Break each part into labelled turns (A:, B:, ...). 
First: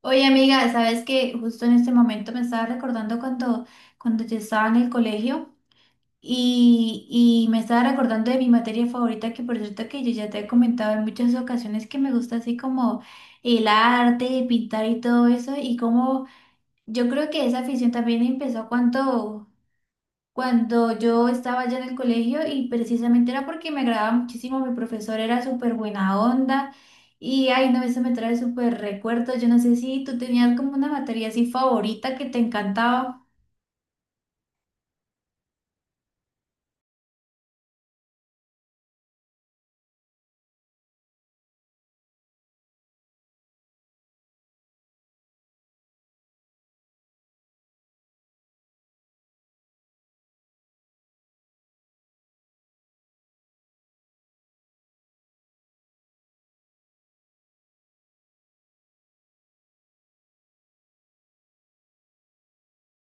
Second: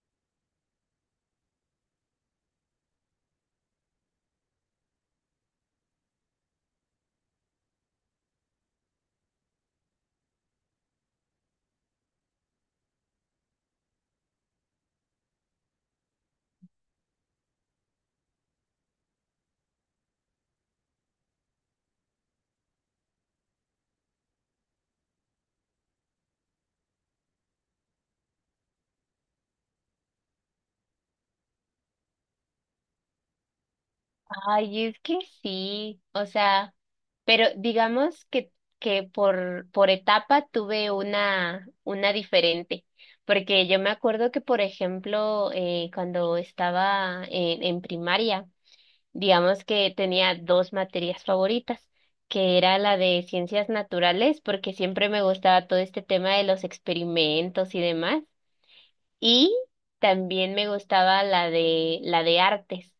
A: Oye, amiga, sabes que justo en este momento me estaba recordando cuando yo estaba en el colegio y me estaba recordando de mi materia favorita, que por cierto que yo ya te he comentado en muchas ocasiones que me gusta así como el arte, pintar y todo eso, y como yo creo que esa afición también empezó cuando yo estaba ya en el colegio y precisamente era porque me agradaba muchísimo, mi profesor era súper buena onda y ay no, eso me trae súper recuerdos, yo no sé si tú tenías como una materia así favorita que te encantaba.
B: Ay, es que sí, o sea, pero digamos que, que por etapa tuve una diferente, porque yo me acuerdo que, por ejemplo, cuando estaba en primaria, digamos que tenía dos materias favoritas, que era la de ciencias naturales, porque siempre me gustaba todo este tema de los experimentos y demás. Y también me gustaba la de artes,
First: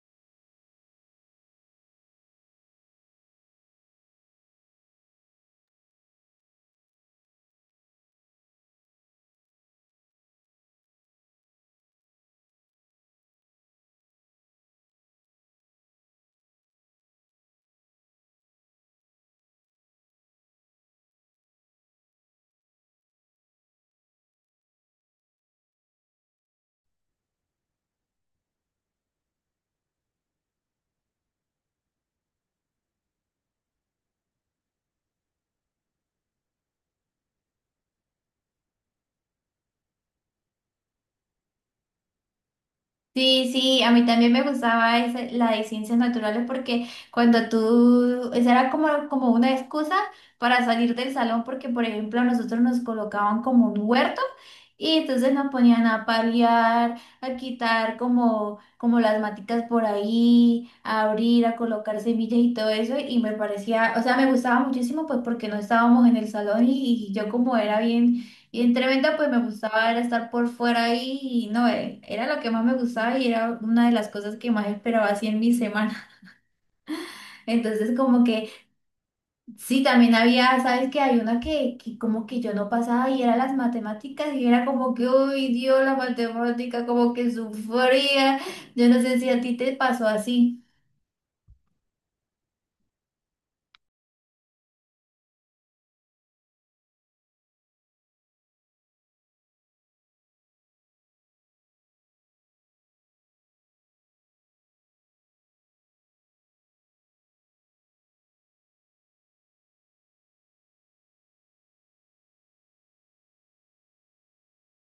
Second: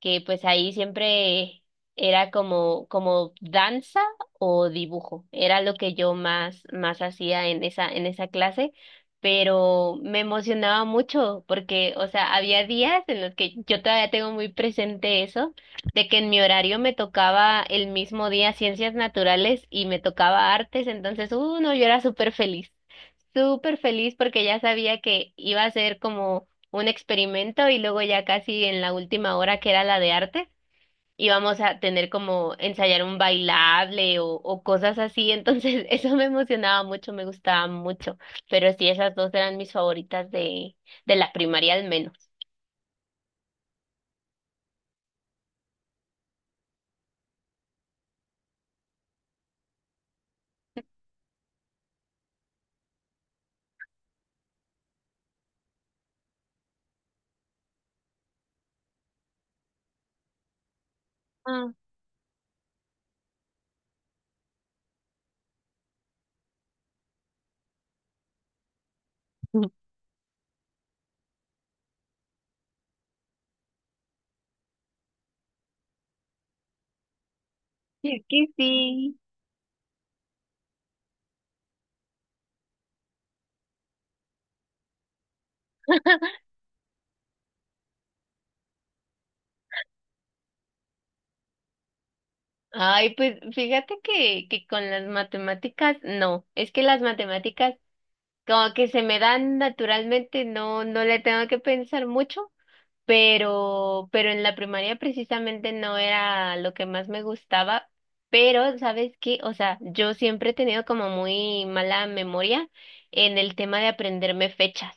B: que pues ahí siempre era como danza o dibujo. Era lo que yo más hacía en esa clase, pero me emocionaba mucho porque, o sea, había días en los que yo todavía tengo muy presente eso, de que en mi horario me tocaba el mismo día ciencias naturales y me tocaba artes, entonces, uno, yo era súper feliz porque ya sabía que iba a ser como un experimento y luego ya casi en la última hora que era la de arte íbamos a tener como ensayar un bailable o cosas así, entonces eso me emocionaba mucho, me gustaba mucho, pero sí, esas dos eran mis favoritas de la primaria al menos.
A: Sí, sí, a mí también me gustaba la de ciencias naturales porque cuando tú, esa era como, como una excusa para salir del salón porque, por ejemplo, a nosotros nos colocaban como un huerto y entonces nos ponían a paliar, a quitar como las maticas por ahí, a abrir, a
B: Ah,
A: colocar semillas y todo eso y me parecía, o sea, me gustaba muchísimo pues porque no estábamos en el salón y yo como era bien y en Tremenda pues me gustaba era estar por fuera ahí y no, era lo que más me gustaba y era una de las cosas que más esperaba así en mi semana. Entonces como
B: es que
A: que
B: sí.
A: sí, también había, sabes que hay una que como que yo no pasaba y era las matemáticas y era como que, uy, Dios, la matemática como que sufría. Yo no sé si a ti te pasó así.
B: Ay, pues fíjate que con las matemáticas, no, es que las matemáticas como que se me dan naturalmente, no, no le tengo que pensar mucho, pero en la primaria precisamente no era lo que más me gustaba, pero ¿sabes qué? O sea, yo siempre he tenido como muy mala memoria en el tema de aprenderme fechas.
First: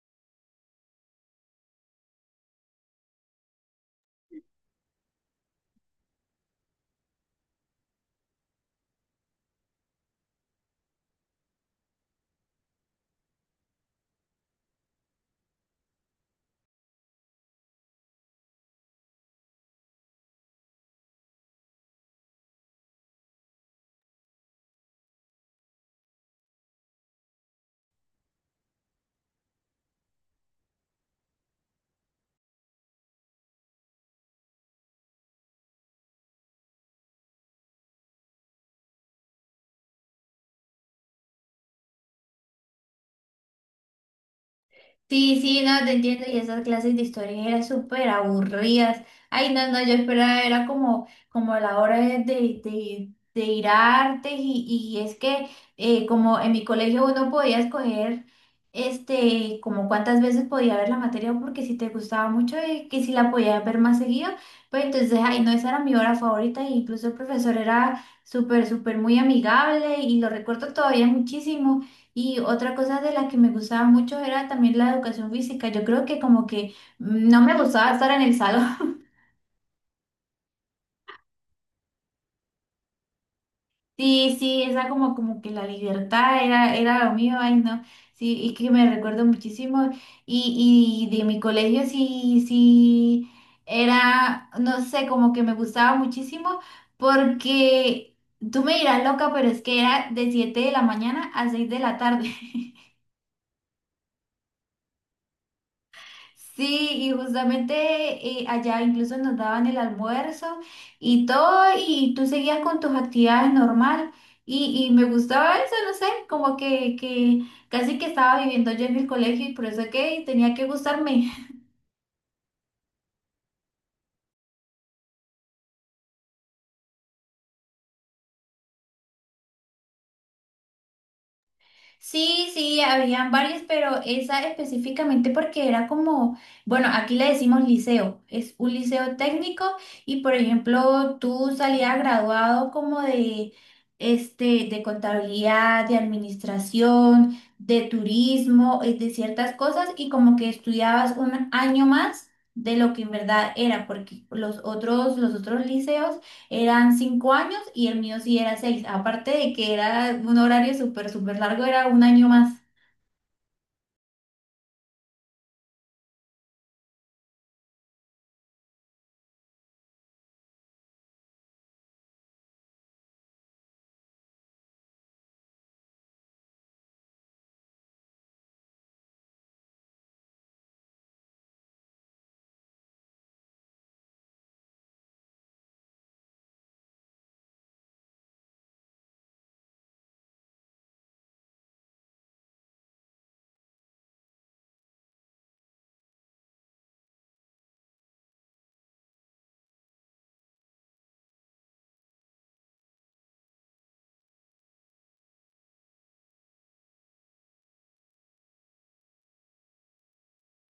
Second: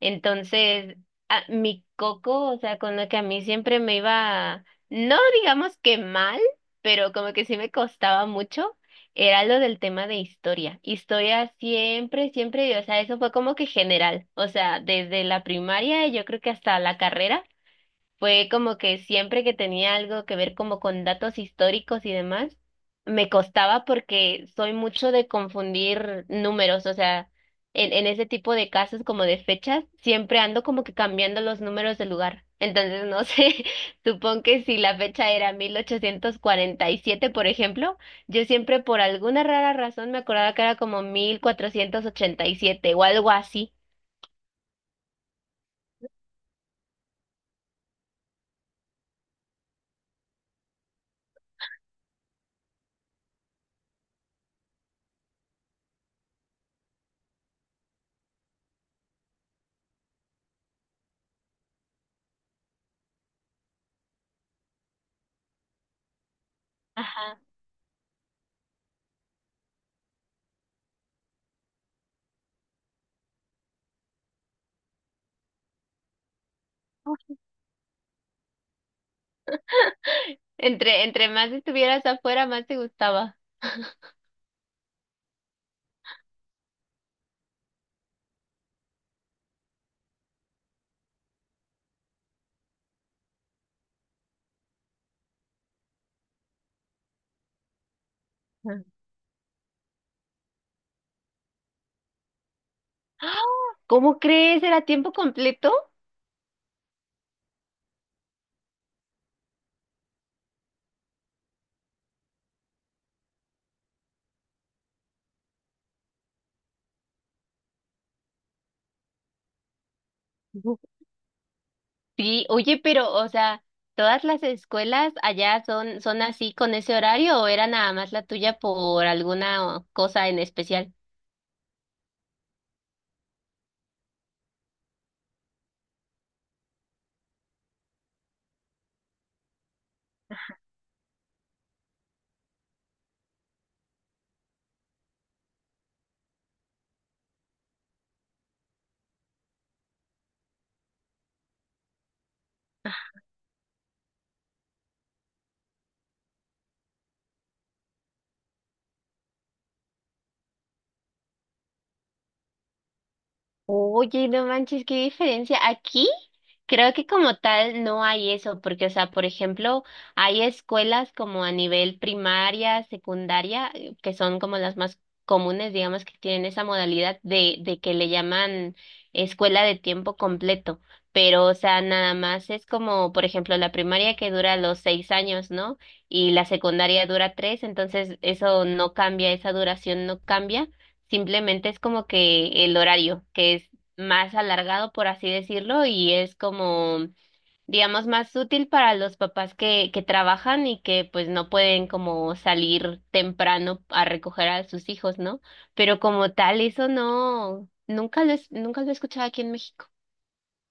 B: Entonces, mi coco, o sea, con lo que a mí siempre me iba, no digamos que mal, pero como que sí me costaba mucho era lo del tema de historia. Historia siempre, siempre, o sea, eso fue como que general, o sea, desde la primaria, yo creo que hasta la carrera. Fue como que siempre que tenía algo que ver como con datos históricos y demás, me costaba porque soy mucho de confundir números, o sea, en ese tipo de casos como de fechas, siempre ando como que cambiando los números de lugar. Entonces, no sé, supongo que si la fecha era 1847, por ejemplo, yo siempre por alguna rara razón me acordaba que era como 1487 o algo así.
A: Sí, sí, no, te entiendo. Y esas clases de historia eran súper aburridas. Ay, no, no, yo esperaba, era como, como la hora de ir a artes y es que como en mi colegio uno podía escoger este, como cuántas veces podía ver la materia porque si te gustaba mucho y que si la podías ver más seguido, pues entonces, ay, no, esa era mi hora favorita e incluso el
B: Ajá.
A: profesor era súper, súper muy amigable y lo recuerdo todavía muchísimo. Y otra cosa de la que me gustaba mucho era también la educación física. Yo creo que como que no me gustaba estar en el salón.
B: Entre más estuvieras afuera, más te gustaba.
A: Sí, sí, esa como, como que la libertad era, era lo mío, ay no. Sí, y que me recuerdo muchísimo. Y de mi colegio sí, sí, era, no sé, como que me gustaba muchísimo porque tú me dirás loca, pero es que era de 7 de la mañana a 6 de la tarde.
B: ¡Ah! ¿Cómo crees? ¿Era tiempo completo?
A: Sí, y justamente allá incluso nos daban el almuerzo y todo, y tú seguías con tus actividades normal. Y me gustaba eso, no sé, como que casi que estaba viviendo yo en el colegio y por eso que tenía que
B: Ujú.
A: gustarme.
B: Sí, oye, pero, o sea, ¿todas las escuelas allá son, son así con ese horario o era nada más la tuya por alguna cosa en especial?
A: Sí, sí, habían varias, pero esa específicamente porque era como, bueno, aquí le decimos liceo, es un liceo técnico y por ejemplo tú salías graduado como de, este, de contabilidad, de administración, de turismo, de ciertas cosas y como que estudiabas un año más de lo que en verdad era, porque los otros liceos eran 5 años y el mío sí era 6. Aparte de que era un horario súper, súper largo, era un año más.
B: Oye, no manches, qué diferencia. Aquí creo que como tal no hay eso, porque, o sea, por ejemplo, hay escuelas como a nivel primaria, secundaria, que son como las más comunes, digamos, que tienen esa modalidad de que le llaman escuela de tiempo completo. Pero, o sea, nada más es como, por ejemplo, la primaria que dura los 6 años, ¿no? Y la secundaria dura tres, entonces eso no cambia, esa duración no cambia. Simplemente es como que el horario, que es más alargado, por así decirlo, y es como, digamos, más útil para los papás que trabajan y que pues no pueden como salir temprano a recoger a sus hijos, ¿no? Pero como tal, eso no, nunca lo, nunca lo he escuchado aquí en México.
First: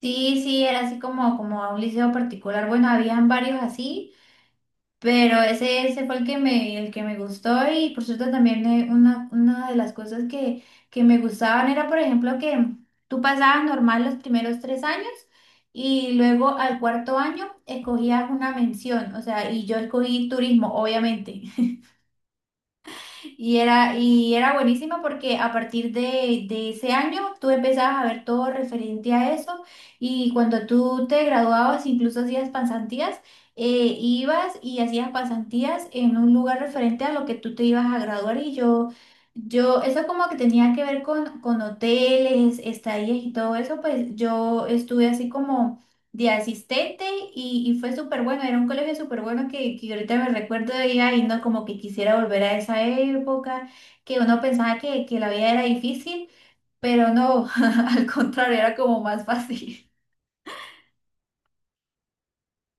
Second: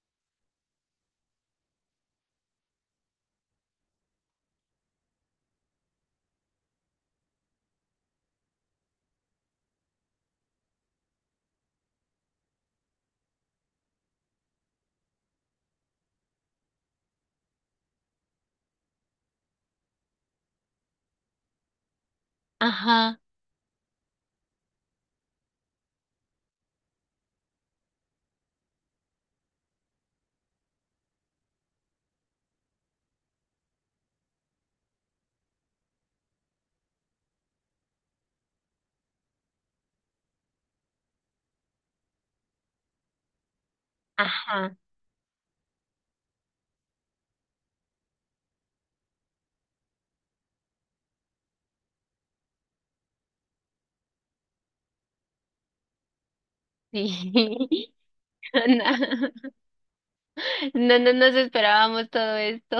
A: Sí, sí, era así como, como a un liceo particular. Bueno, habían varios así, pero ese fue el que me gustó y por cierto también una de las cosas que me gustaban era, por ejemplo, que tú pasabas normal los primeros 3 años y luego al cuarto año escogías una mención, o sea, y yo escogí turismo, obviamente.
B: Ajá,
A: Y era buenísima porque a partir de ese año tú empezabas a ver todo referente a eso y cuando tú te graduabas, incluso hacías pasantías, ibas y hacías pasantías en un lugar referente a lo que tú te ibas a graduar y eso como que tenía que ver con hoteles, estadías y todo eso, pues yo
B: ajá,
A: estuve así como de asistente y fue súper bueno, era un colegio súper bueno que ahorita me recuerdo de ella y no como que quisiera volver a esa época, que uno pensaba que la vida era difícil, pero no,
B: sí.
A: al contrario, era como más fácil.
B: No, no, no nos esperábamos todo esto.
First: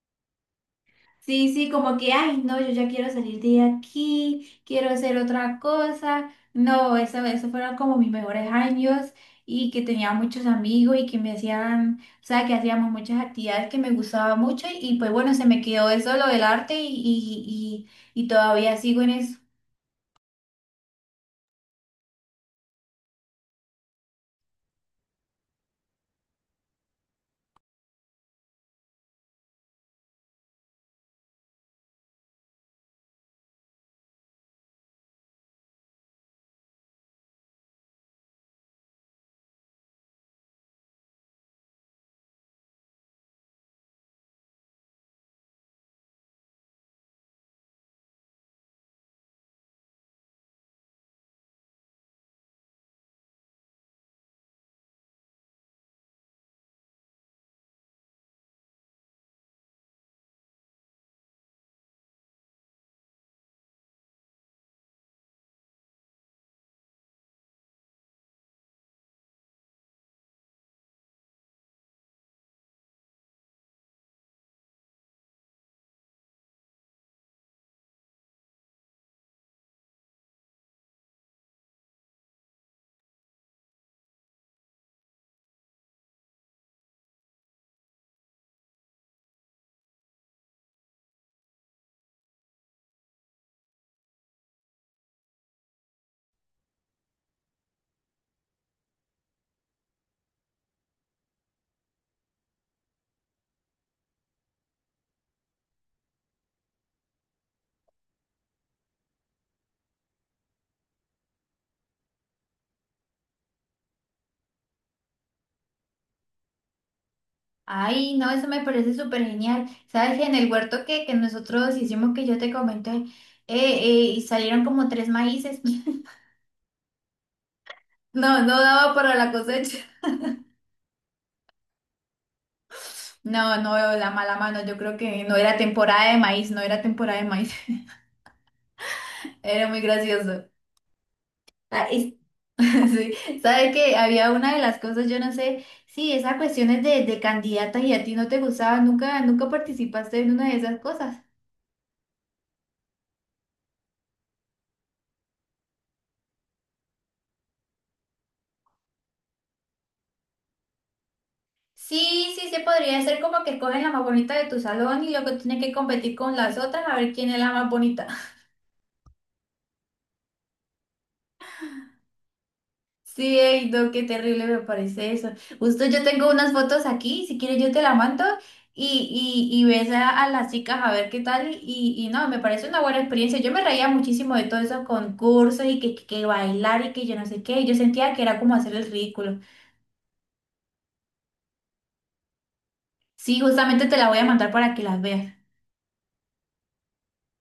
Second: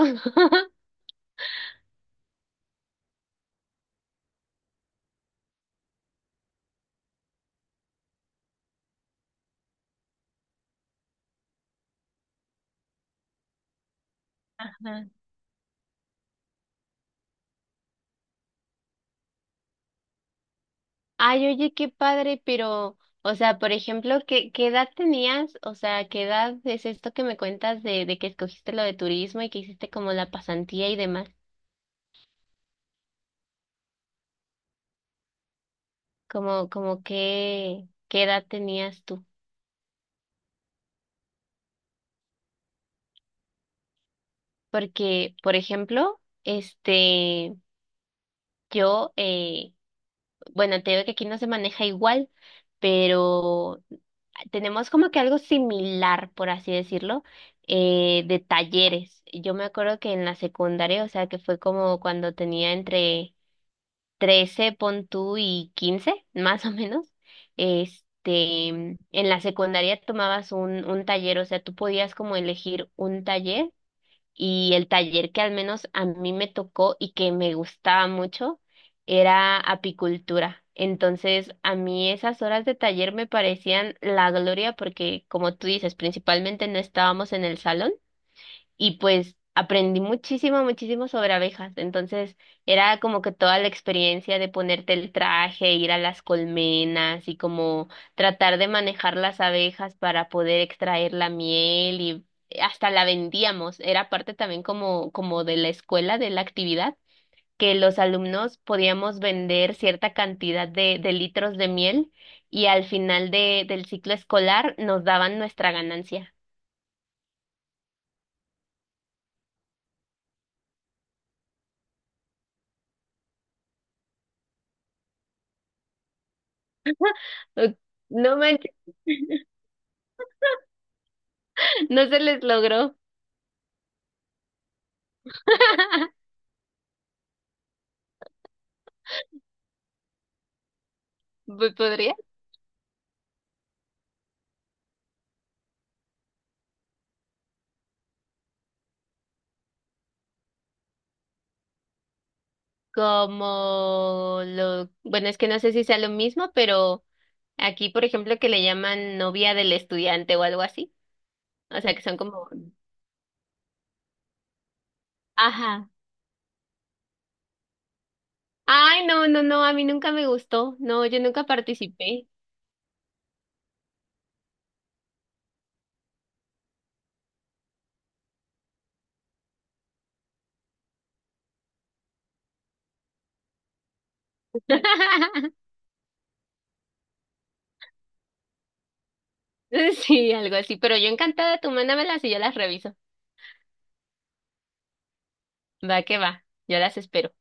A: Sí, sí, como que, ay, no, yo ya quiero salir de aquí, quiero hacer otra cosa. No, eso fueron como mis mejores años y que tenía muchos amigos y que me hacían, o sea, que hacíamos muchas actividades que me gustaba mucho y pues bueno, se me quedó eso, lo del arte y todavía sigo en eso.
B: Ay, oye, qué padre, pero, o sea, por ejemplo, ¿qué, qué edad tenías? O sea, ¿qué edad es esto que me cuentas de que escogiste lo de turismo y que hiciste como la pasantía y demás? Como qué, qué edad tenías tú? Porque, por ejemplo, este, yo, bueno, te digo que aquí no se maneja igual, pero tenemos como que algo similar, por así decirlo, de talleres. Yo me acuerdo que en la secundaria, o sea, que fue como cuando tenía entre 13, pon tú, y 15 más o menos, este, en la secundaria tomabas un taller, o sea, tú podías como elegir un taller y el taller que al menos a mí me tocó y que me gustaba mucho era apicultura. Entonces, a mí esas horas de taller me parecían la gloria porque, como tú dices, principalmente no estábamos en el salón y pues aprendí muchísimo, muchísimo sobre abejas. Entonces era como que toda la experiencia de ponerte el traje, ir a las colmenas y como tratar de manejar las abejas para poder extraer la miel y hasta la vendíamos. Era parte también como, como de la escuela, de la actividad, que los alumnos podíamos vender cierta cantidad de litros de miel. Y al final del ciclo escolar nos daban nuestra ganancia.
A: Ay, no, eso me parece súper genial. Sabes, que en el huerto que nosotros hicimos, que yo te comenté, y salieron como tres maíces.
B: No
A: No, no
B: manches.
A: daba para la cosecha.
B: No se les logró.
A: No, no veo la mala mano. Yo creo que no era temporada de maíz, no era temporada de maíz. Era muy gracioso.
B: Pues,
A: Ah,
B: ¿podría?
A: y- Sí, sabe que había una de las cosas, yo no sé, sí, esas cuestiones de candidatas y a ti no te gustaba, nunca, nunca participaste en una de esas cosas.
B: Bueno, es que no sé si sea lo mismo, pero aquí, por ejemplo, que le llaman novia del estudiante o algo así. O sea, que son
A: Sí, sí,
B: como,
A: se podría hacer como que escogen la más bonita de tu salón y luego tienes que
B: ajá.
A: competir con las otras a ver quién es la más bonita.
B: Ay, no, no, no, a mí nunca me gustó. No, yo nunca participé.
A: Sí, ey, no, qué terrible me parece eso. Justo yo tengo unas fotos aquí, si quieres yo te la mando y ves a, las chicas a ver qué tal y no, me parece una buena experiencia. Yo me reía muchísimo de todos esos concursos y que bailar y que yo no sé qué, yo sentía que era como hacer el ridículo.
B: Sí, algo así, pero yo encantada, tú mándamelas y yo las reviso.
A: Sí, justamente te la voy a mandar para que las veas.
B: Va que va, yo las espero.